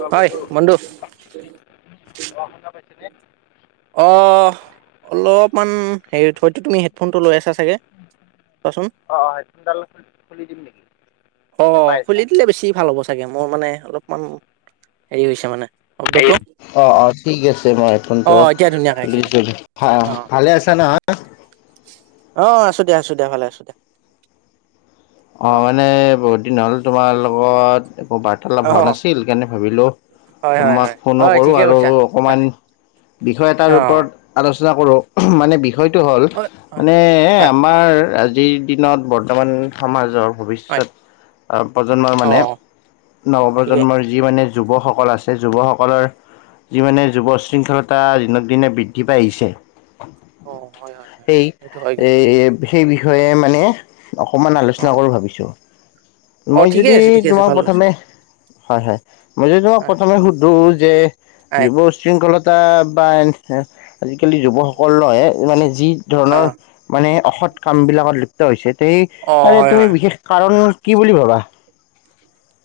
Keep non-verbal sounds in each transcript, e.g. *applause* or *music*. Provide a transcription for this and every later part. অঁ, হয় বুধু বন্ধু *inaudible* অঁ, শুনা পাইছে নে? অঁ, অলপমান হেৰি হয়তো তুমি হেডফোন টো লৈ আছা। চাগে চোৱাচোন অঁ অঁ হেডফোনডাল খুলি দিম নেকি নে অঁ, পাই খুলি আছা দিলে বেছি ভাল হ'ব চাগে, মোৰ মানে অলপমান হেৰি হৈছে মানে। শব্দটো অঁ', অঁ', ঠিক আছে, মই অ এতিয়া ধুনীয়াকে আহিছে দিয়া ভালে আছা না অঁ আছো দিয়া আছো দিয়া ভালে আছো দিয়া অ অঁ মানে বহুত দিন হ'ল তোমাৰ লগত একো বাৰ্তালাপ অ হোৱা নাছিল সেইকাৰণে ভাবিলোঁ হয় হয় মাক হয় ফোনো হয় কৰোঁ ঠিকে আৰু কৈছা অকণমান তাকে বিষয় অ এটাৰ ওপৰত আলোচনা কৰো মানে বিষয়টো হ'ল হয় হয় মানে হয় আমাৰ যি দিনত বৰ্তমান সমাজক হয় ভৱিষ্যত প্ৰজন্মৰ অ মানে ঠিকে নৱপ্ৰজন্মৰ যি মানে যুৱকসকল আছে যুৱসকলৰ যি মানে যুৱশৃংখলতা দিনক দিনে বৃদ্ধি পাই আহিছে অ হয় হয় হয় সেই সেইটো হয় কিন্তু এ সেই বিষয়ে মানে অকনমান অ আলোচনা কৰোঁ ভাবিছো অ মই ঠিকে যদি আছে ঠিকে আছে তোমাক ভাল কৰিছে প্ৰথমে হয় হয় মই যদি তোমাক হয় প্ৰথমে সুধো যে হয় যুৱ আজিকালি যুৱক সকলক ইমানেই যি অ ধৰণৰ মানে অসৎ কামবিলাকত লিপ্ত হৈছে। সেই অ আৰে হয় তুমি হয় বিশেষ কাৰণ, কি বুলি ভাবা?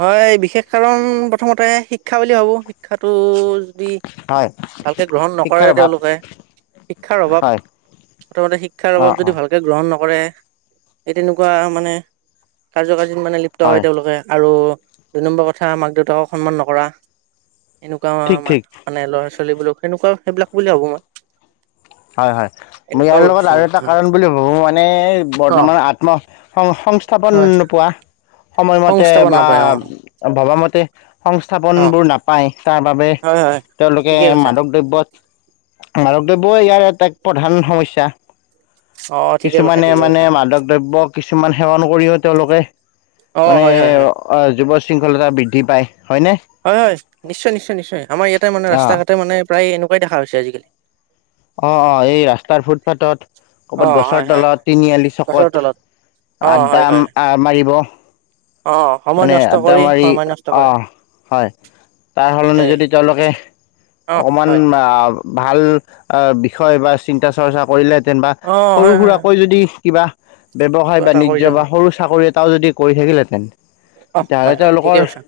হয়, বিশেষ কাৰণ প্ৰথমতে শিক্ষা বুলি ভাবো, শিক্ষাটো- দুই, হয় ভালকে গ্ৰহণ নকৰে শিক্ষাৰ অভাৱ তেওঁলোকে শিক্ষাৰ অভাৱ, হয় প্ৰথমতে শিক্ষাৰ অ অভাৱ অ যদি ভালকে গ্ৰহণ, নকৰে তেনেকুৱা মানে কাৰ্য, দিন মানে লিপ্ত হয় তেওঁলোকে আৰু, - দুই নম্বৰ কথা মাক- দেউতাকক সন্মান নকৰা। এনেকুৱা মান ঠিক ঠিক -মানে, লৰা- ছোৱালী, ছোৱীলীবোৰক সেনেকুৱা সেইবিলাক বুলি ভাবো মই। হয়- হয় মই এনেকুৱাও ইয়াৰ লগত ভাবিছো আৰু মই এটা কাৰণ বুলি ভাবো মানে অ বৰ্তমান আত্মসং, -স্থাপন হয় নোপোৱা। সময়মতে সংস্থাপন বা নাপায় অ ভবা মতে। তে, - অ সংস্থাপনবোৰ নাপায় তাৰ বাবে হয় হয় তেওঁলোকে ঠিকে কৈছা মাদক দ্ৰব্যত মাদক, ওঃ ইয়াৰ এটা প্ৰধান সমস্যা। অ ঠিকে কৈছা কিছুমানে ঠিকে মানে কৈছা মাদক দ্ৰব্য কিছুমান সেৱন কৰিও তেওঁলোকে অ মানে হয় হয় হয় যুৱ, শৃংখলতা বৃদ্ধি পায়। হয়নে হয়- হয়, নিশ্চয় -নিশ্চয় -নিশ্চয় আমাৰ ইয়াত, তে মানে অ ৰাস্তা - ঘাটে মানে, প্ৰায় এনেকুৱাই দেখা হৈছে আজিকালি। অহ ', অহ ', এই ৰাস্তাৰ ফুটপাথত, অ ক'ৰবাত গছৰ হয় হয় তলত, তিনিআলি গছৰ চকত, তলত অ হয় আড্ডা হয় মাৰিব। অ সময় মানে নষ্ট আড্ডা কৰি মাৰি সময় নষ্ট কৰে অহ, হয় তাৰ তাকে সলনি যদি তেওঁলোকে অ অকণমান, হয় ভাল -বিষয় বা চিন্তা -চৰ্চা কৰিলে, যেনবা অ সৰু হয় হয় হয় -সুৰাকৈ যদি কিবা, ব্যৱসায় কিবা এটা -বাণিজ্য কৰিলে বা হয় সৰু চাকৰিত, তাও যদি কৰি থাকিলেহেঁতেন অ হয় তেতিয়াহ'লে হয় তেওঁলোকৰ ঠিকে কৈছা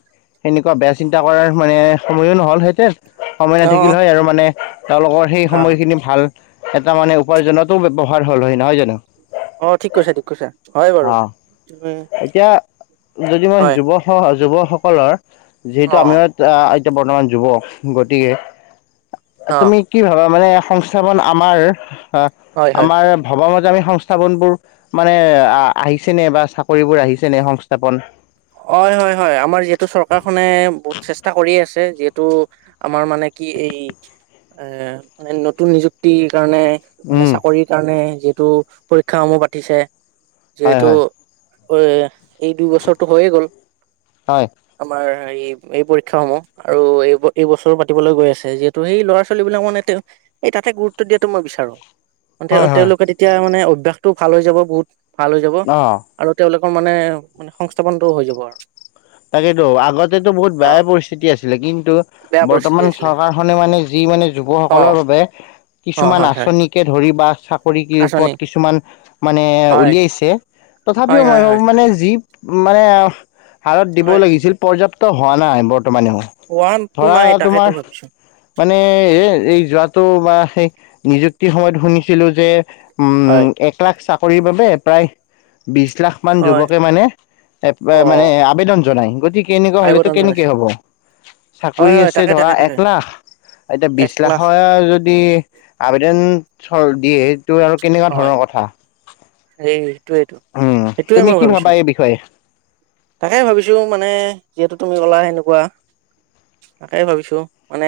সেনেকুৱা বেয়া চিন্তা কৰাৰ মানে, সময়ো নহলহেঁতেন। সময় অ নাথাকিল হয় আৰু মানে, তেওঁলোকৰ সেই অ সময়খিনি ভাল, এটা মানে উপাৰ্জনতো ব্যয়ৱহাৰ হ'ল হয় নহয় জানো অ ঠিক কৈছো ঠিক কৈছো হয় বাৰু অ' এতিয়া যদি মই হয় যুৱ যুৱ সকলৰ অ যিহেতু আমি এয়া বৰ্তমান যুৱ গতিকে অ তুমি কি ভাবা মানে সংস্থাপন আমাৰ হয় হয় হয় আমাৰ ভবাম সংস্থাপনবোৰ মানে আহিচে নে এবাৰ কৰিববোৰ আহিছে নে সংস্থাপন হয় হয় হয় আমাৰ যিহেতু চৰকাৰখনে বহুত চেষ্টা কৰিয় আছে যিহেতু আমাৰ মানে কি এই এ মানে নতুন নিযুক্তি কাৰণে মানে উম চাকৰি কাৰণে যি তটো পৰীক্ষা সমূহ পাতিছে হয় যিহেতু হয় অ এই দু টো হৈয়ে গ'ল হয় আমাৰ এই এই পৰীক্ষা সমূহ আৰু এই এই বছৰো পাতিবলৈ গৈ আছে যিহেতু সেই ল'ৰা ছোৱালী বিলাক মানে এই তাতে গুৰুত্ব দিয়াতটো মই বিচাৰো। হয় হয় তেওঁলোকে তেতিয়া মানে টো ভাল হৈ যাব বহুত ভাল হৈ যাব অ আৰু তেওঁলোক মানে মানে সংস্থাপনটোটো হৈ যাব আৰু তাকেতো আগতেতো বহুত অ বেয়াই পৰিস্থিতি আছিলে কিন্তু বেয়া পৰিস্থিতি বৰ্তমান আছিলে চৰকাৰখনে মানে যি মানে অ যুৱসকলৰ বাবে অ কিছুমান হয় হয় আঁচনিকে ধৰ কৰিবা চা পৰি আঁচনি পথ কিছুমান মানে হয় উলিয়াইছে হয় তথাপিও হয় মই ভাবো হয় মানে যি মানে হাৰত দিবও হয় লাগিছিল পৰ্যাপ্ত টো হোৱা নাই বৰ মানে ওৱান টু ধৰা নাই তাকেতো তোমাৰ ভাবিছো মানে এই এই যোৱাতো বা সেই নিযুক্তি সময়ত শুনিছিলো যে উম, হয় এক লাখ চা শৰীৰ বাবে প্ৰায় বিশ লাখ মান হয় যুৱকে মানে, এ অ মানে জনাই গতিকে এনেকুৱা হ'লেতো আইবদন কেনেকে জনাইছে হ'ব, হয় চাকৰি হয় আছে তাকে ধৰা তাকে এক তাকে লাখ, এতিয়া বিশ এক লাখ লাখৰ যদি আবেদন চৰ দিয়ে তো আৰু কেনেকুৱা হয় ধৰণৰ কথা, সেই সেইটোয়েইটো উম! সেইটোয়ে তুমি কি ভাবা এই বিষয়ে? তাকেই ভাবিছোঁ মানে যিহেতু তুমি ক'লা সেনেকুৱা। তাকেই ভাবিছোঁ মানে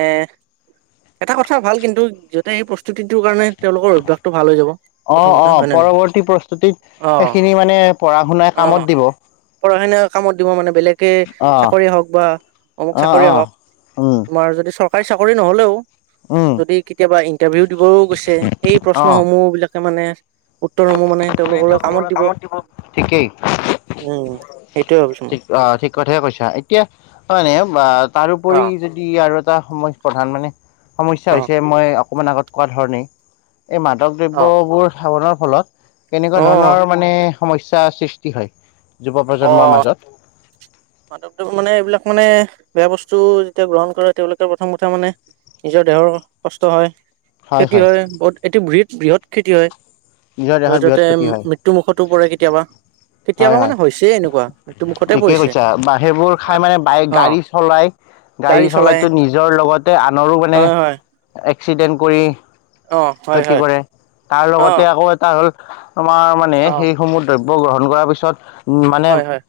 এটা কথা ভাল কিন্তু যতে সেই প্ৰস্তুতিটোৰ কাৰণে তেওঁলোকৰ অভ্যাসটো ভাল হৈ যাব। অ প্ৰথম অ কথা হয় ন নহয় পৰৱৰ্তী প্ৰস্তুতিত অ সেইখিনি মানে পঢ়া শুনাই কামত অঁ দিব অ পঢ়াখিনিয় কামত দিব মানে বেলেগে, চাকৰিয়ে হওক বা অমুক অ অ চাকৰিয়ে হওক উম তোমাৰ যদি চ হয় চাকৰি নহ'লেও উম যদি কেতিয়াবা ইন্টাৰভিউ দিবও গৈছে, সেই অ প্ৰশ্নসমূহ বিলাক মানে উত্তৰসমূূহ মানে, তেওঁলোকলৈ কামত দিব। ঠিকেই উম! সেইটোয়ে ভাবিছো মই। ঠিক অ ঠিক কথাইে কৈছা, এতিয়া মানে বা তাৰোপৰি অ', যদি আৰু সময় প্ৰধান মানে। সমস্যা অ', হৈছে, মই অকণমান আগত কোৱা ধৰণেই। এই মাদক দ্ৰব্যবোৰ সেৱনত। ফলত তেনেকুৱা ধৰণৰ মানে সমস্যাৰ সৃষ্টি হয়। যুৱ প্ৰজন্মৰ মাজত মাধৱদেৱ মানে, এইবিলাক মানে, বেয়া বস্তু যেতিয়া গ্ৰহণ কৰে, তেওঁলোকে প্ৰথম কথা মানে নিজৰ দেহৰ কষ্ট হয় খেতি হয় বহুত, এটো ব্ৰি বৃহৎ খেতি হয়। নিজৰ দেহৰ যতে বৃহৎ ততে ক্ষতি হয় মৃত্যু মুুখতো পৰে কেতিয়াবা। কেতিয়াবা হয় হয় মানে হৈছে এনেকুৱা, তুৰ মুখতে ঠিকেই পৰিছে। কৈছা বা সেইবোৰ খাই মানে বাইক অ', গাড়ী চলায়, গাড়ী চলাইতো নিজৰ লগতে আনৰো মানে হয়, হয়, এক্সিডেণ্ট কৰি। অ', হয়, ক্ষতি হয়, কৰে তাৰ লগতে অ', আকৌ এটা হ'ল তোমাৰ মানে অ', সেইসমূহ দ্ৰব্য বৌ গ্ৰহণ কৰা পিছত মানে হয়, হয়,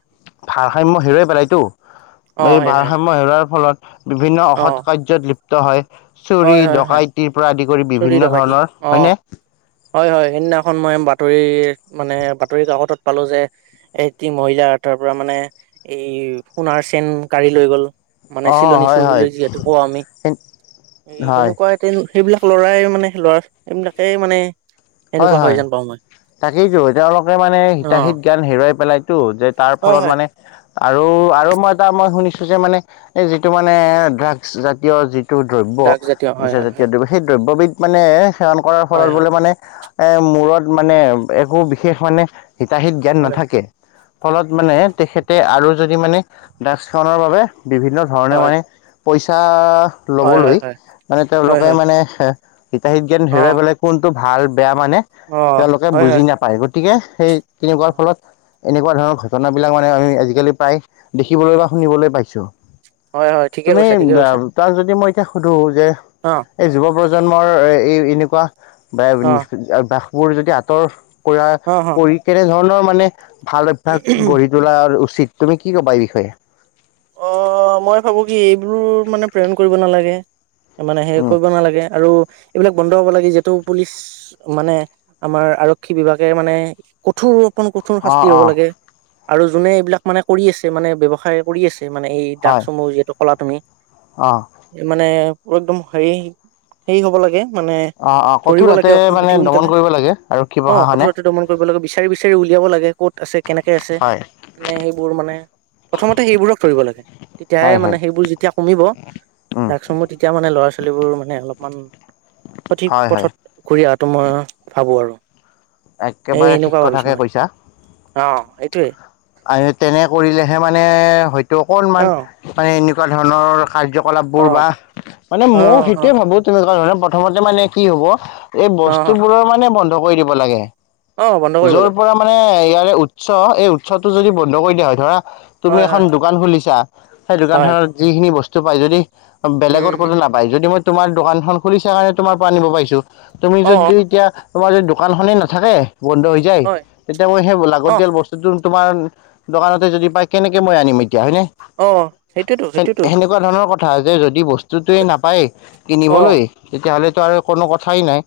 ভাৰসাম্য হেৰুৱাই পেলাইতো অ', এই হয়, হয়, ভাৰসাম্য হেৰুৱাৰ ফলত বিভিন্ন অসৎ অ', কাৰ্যত লিপ্ত হয় চুৰি হয়, হয়, হয়, ডকাইতিৰ পৰা আদি চুৰি বিভিন্ন ডকাইতি ধৰণৰ অ'। হয়নে হয় হয় সেইদিনাখন মই বাতৰি মানে বাতৰি কাকতত পালো যে এটি মহিলা তাৰ পৰা মানে এই সোণাৰ চেন কাঢ়ি লৈ গল মানে অ চিলনী হয় চুৰ বুলি হয় যিহেতু কওঁ আমি এই হয় সেনেকোৱা তেন সেইবিলাক ল'ৰাই মানে ল'ৰা এইবিলাকেই মানে হয় সেনেকুৱা হয় যেন পাওঁ মই তাকেইতো তেওঁলোকে মানে অ হিতাহীত গান হেৰুৱাই পেলাইতো যে তাৰ হয় ফলত হয় মানে আৰু আৰু মই এটা মই শুনিছো যে মানে এই যিটো মানে ড্ৰাগছ জাতীয় যি দ্ৰব্য ড্ৰাগছ জাতীয় হয় নিচা হয় জাতীয় হয় দ্ৰব্য সেই দ্ৰব্যবিধ মানে সেৱন কৰাৰ হয় ফলত বোলে মানে এ মূৰত মানে একো বিশেষ মানে হিতাহিত জ্ঞান হয় নাথাকে ফলত মানে তেখেতে আৰু যদি মানে ড্ৰাগছখনৰ বাবে বিভিন্ন ধৰণে হয় মানে পইচা হয় হয় ল'বলৈ হয় মানে হয় হয় তেওঁলোকে হয় মানে এ হিতাহিত জ্ঞান অ হেৰুৱাই পেলালে কোনটো ভাল বেয়া মানে অ তেওঁলোকে হয় বুজি হয় নাপায় গৈ গতিকে সেই অ তেনেকোৱাৰ ফলত এনেকোৱা ধৰণৰ ঘটনাবিলাক মানে আমি আজিকালি প্ৰায় দেখিবলৈ বা শুনিবলৈ পাইছো হয় হয় ঠিকে তুমি কৈছা ঠিকে কৈছা তাৰ যদি মই এতিয়া সুধো যে অ এই যুৱক প্ৰজন্মৰ এই এনেকুৱা বাই অ - বাঘবোৰ যদি আঁতৰ কৰা অ অ কৰি কেনেধৰণৰ মানে ভাল অভ্যাস গঢ়ি তোলা উচিত তুমি কি ক'বা এই বিষয়ে? অ মই ভাবো কি এইবোৰ মানে প্ৰেৰণ কৰিব নালাগে। মানে হেৰি উম কৰিব নালাগে আৰু এইবিলাক বন্ধ হব লাগে। যিহেতু পুলিচ মানে আমাৰ আৰক্ষী বিভাগে মানে কঠোৰ- কণ কঠোৰ অঁ শাস্তি হ'ব অঁ লাগে। আৰু যোনে এইবিলাক মানে কৰি আছে, মানে ব্যৱসায় কৰি আছে মানে এই দাগ হয় সমূহ যিহেতু কলা তুমি অঁ এই মানে একদম হেৰি, সেই হ'ব লাগে মানে অ', অ', ধৰিব কঠোৰ হাতে লাগে অতি মানে দমন সোনকালে কৰিব লাগে। আৰক্ষী প্ৰশাসনে। বিচাৰি-বিচাৰি উলিয়াব লাগে। কত আছে, কেনেকে আছে, হয় মানে সেইবোৰ মানে প্ৰথমত সেইবোৰক ধৰিব লাগে। তেতিয়াহে হয় মানে হয় সেইবোৰ যেতিয়া কমিব, উম ড্ৰাগছসমূহ তেতিয়া মানে ল'ৰা-ছো ছোৱালীবোৰ মানে অলপমান সঠিক হয় হয় পথত ঘূৰি আহ সিটো মই, ভাবো আৰু এ একেবাৰে ঠিক এনেকুৱা ভাবিছো কথাকে মই, কৈছা অ', এইটোৱে। আৰু তেনে কৰিলেহে মানে হ‌ইত তো অ অকণমান, মানে এনেকু তেনেকুৱা ধৰণৰ কাৰ্যকলাপ বোৰ অ বাহ্, মানে অ মই সেইটোৱে ভাবো, তেনেকুৱা ধৰণে প্ৰথমতে মানে কি হ'ব এই অ অ বস্তু বোৰৰ মানে বন কৰি দিব লাগে। অ বন্ধ কৰিব যৰ লাগে পৰা মানে ইয়াৰ এ উৎস, এই উৎ উৎসটো যদি বন্ধ কৰি দিয়া হয়। ধৰা তুমি হয় এখন হয় দোকান খুলিছা, সেই হয় দোকানখনত যিখিনি বস্ত সিটো পাই যদি অ, উম বেলেগত উম ক'তো নাপায়, যদি মই তোমাৰ দোকানখন খুলিছা কাৰণে তোমাৰ পৰা আনিব পাৰিছো। তুমি অ যদি এতিয়া তোমাৰ যদি দোকানখনেই নাথাকে বন্ধ হৈ যায়, হয় তেতিয়া মই সেই অ লাগতিয়াল বস্তুটো তোমাৰ, দোকানতে যদি পায় কেনেকে মই আনিম এত এতিয়া হয় নে। অ সেইটোয়েতো সেইটোয়েতো সে-সেনেকুৱা ধৰণৰ কথ কথা, আজে যদি বস বস্তুটোৱে নাপায়, অ কিনিবলৈ তেতিয়াহ'লে ত আৰু কোনো কথাই নাই।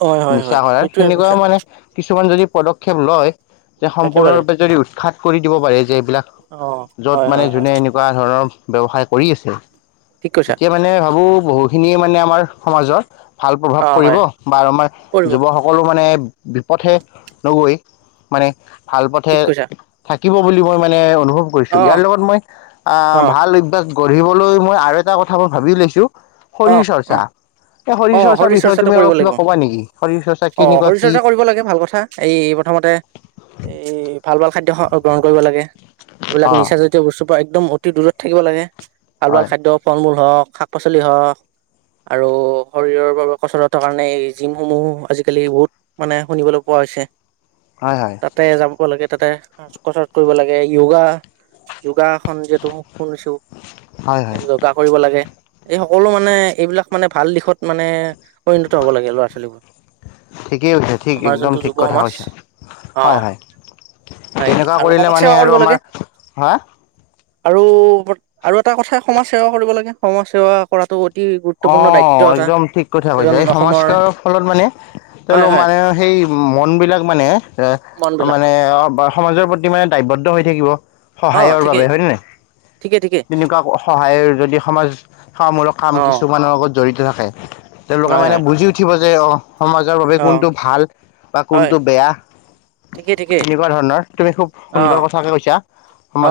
হয় নিচা হয়, সেইটোয়ে সেনেকুৱাও কৈছা মানে কিছুমান যদি পদক্ষেপ লয় যে একেবাৰে সম্পূৰ্ণৰূপে উৎখাত কৰি দিব পাৰে যে বিলাক অ য'ত হয় মানে হয় হয় যোনে এনেকুৱা ধৰণৰ ব্যৱসায় কৰি আছে? ঠিক কৈছা এতিয়া মানে ভাবো! বহুখিনিয়ে মানে আমাৰ সমাজৰ ভাল প্ৰভাৱ অ পৰিব হয় বা আমাৰ পৰিব যুৱ সকলো মানে বিপথে নগৈ মানে ভাল পথে *inaudible* শিকিব বুলি মই মানে অনু *unintelligible* অনুভৱ কৰিছো অ ইয়াৰ লগত মই আহ অ ভাল অভ্যাস গঢ়িবলৈ মই আৰু এটা কথা মই ভাবি লৈছোঁ! অ শৰীৰ অ চৰ্চা এই অ চৰ্চাৰ শৰীৰ বিষয়ে চৰ্চাটো তুমি কৰিব অলপ লাগিব কিবা ক'বা নেকি শৰীৰ চৰ্চা অ কেনেকুৱা শৰীৰ কি চৰ্চা কৰিব লাগে ভাল কথা এই প্ৰথমতে এই ভাল ভাল খাদ্য স গ্ৰহণ কৰিব লাগে। অ', এইবিলাক নিচাজাতীয় বস্তু বা একদম অতি দূৰত থাকিব লাগে। ভাল ভাল হয়, খাদ্য ফল মূল হওক শাক পাচলি হওক আৰু শৰীৰৰ বাবে কচৰতৰ কাৰণে এই জিম সমূহো আজিকালি বহুত মানে শুনিবলৈ পোৱা হৈছে। হয় হয়। ক লাগে তাতে সাজ *unintelligible* কচৰত কৰিব লাগে, য়োগা যোগা খন যিহেতু শুনিছো, হয়, হয়, যোগা কৰিব লাগে। এই সকলো মানে মানে এইবিলাক মানে ভাল দিশত মানে পৰিণত হ'ব লাগে ল'ৰা ছোৱালীবোৰ ঠিকেই হৈছে ঠিক আমাৰ একদম যোনটো ঠিক যুৱ কথা সমাজ কৈছা, অ হয়- হয় হয় তেনেকুৱা আৰু কৰিলে সমাজ মানে সেৱা আৰু আমাৰ হা আৰু-আৰু এটা কথাই সমাজ সেৱা কৰিব লাগে, সমাজ সেৱা কৰাটো অ অঁ, একদম ঠিক কথা কৈছা, এজন এই সমাজ অসমৰ সেৱা ফলত মানে হয় তেওঁলোক হয় মানে সেই মনবিলাক মানে এ মন বিলাক মানে অ সমাজৰ প্ৰতি মানে দায়বদ্ধ হৈ থাকিব। অ সহায়ৰ বাবে ঠিকেই হয় নে নাই, ঠিকে ঠিকে তেনেকুৱা সহায়ৰ যদি সমাজ সেৱামূলক কাম অ কিছু লগত জড়িত থাকে। তেওঁলোকে হয় মানে হয় বুজি উঠিব দে অঁ সমাজৰ বাবে অ কোনটো ভাল বা হয় কোনটো বেয়া, ঠিকেই ঠিকেই তেনেকুৱা ধৰণৰ তুমি খুব অ সুন্দৰ কথাকে কৈছা।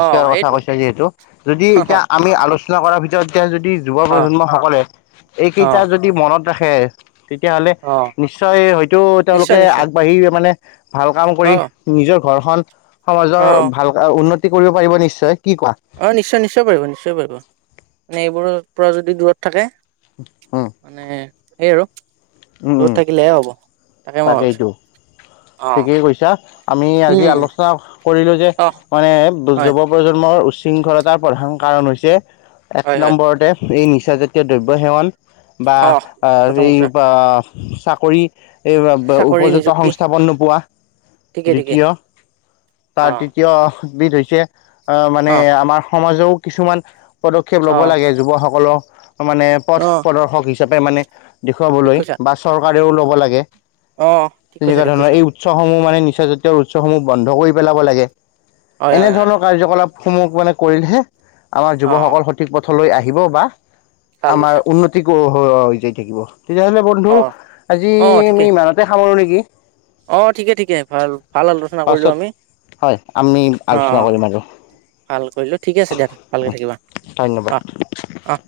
অ সেৱা কথা এইটো কৈছা যিহেতু যদি এতিয়া আমি আলোচনা কৰাৰ ভিতৰত এতিয়া যদি যুৱ অ প্ৰজন্ম সকলে অ এইকেইটা যদি মই মনত ৰাখে তেতিয়াহ'লে অ নিশ্চয় হয়তো নিশ্চয় তেওঁলোকে নিশ্চয় আগবাঢ়ি মানে ভাল কাম অ কৰি, নিজৰ ঘৰখন সমাজৰ ভালকে উন্নতি সি কৰিব পাৰিব নিশ্চয়। কি কোৱা অঁ নিশ্চয়-নিশ্চয় পাৰিব, নিশ্চয় পাৰিব। মানে এইবোৰৰ পৰা যদি দূৰত থাকে উম মানে সেই আৰু। দূৰত থাকিলেহে হ'ব। তাকে মই ভাবিছো তাকেইটো, অ ঠিকেই কৈছা আমি আজি উম আলোচনা কৰিলো যে অ মানে হয় যুৱ প্ৰজন্মৰ উচ্চ শৃংখলতাৰ প্ৰধান কাৰণ হৈছে এক হয় হয় নম্বৰতে এই নিচা জাতীয় দ্ৰব্য সেৱন বা অ আ প্ৰথম এই কথা সোপা চাকৰি *unintelligible* চাকৰি উপযুক্ত নিযুক্তি সংস্থাপন নোপোৱা ঠিকে *inaudible* ঠিকে দ্বিতীয় *inaudible* তাৰ অ ঠিক তৃতীয়বিধ হৈছে অ মানে অ আমাৰ সমাজও কিছুমান পদক্ষেপ অ লব লাগে যুৱকসকলক মানে পথ অ প্ৰদৰ্শক হিছ কেইটা মানে ঠিক দেখুৱাবলৈ কৈছা বা চৰকাৰ তেওঁ লব লাগে অ ঠিক কৈছা তেনেকুৱা ঠিক কৈছা ধৰণৰ এই উৎসৱসমূহ মানে নিচা জাতীয় উৎসৱসমূহ বন্ধ কৰি পেলাব লাগে। হয় হয় হয় হয় এনেধৰণৰ কাৰ্যকলাপ স মোক মানে কৰিলহে আমাৰ অ যুৱকসকল সঠিক পথ লৈ আহিব বা ভাল আমাৰ কৈছা উন্নতিক হয় অ হৈ যাই থাকিব তেতিয়াহ'লে বন্ধু অ আজি অ ঠিকে তাতে *unintelligible* নেকি অ ঠিকে ঠিকে ভাল ভাল আলোচনা কৰিলোঁ পাছত আমি হয় আমি অ আলোচনা কৰিম আৰু ভাল কৰিলোঁ ঠিকে আছে দিয়া ভালকৈ থাকিবা ধন্যবাদ অ অহ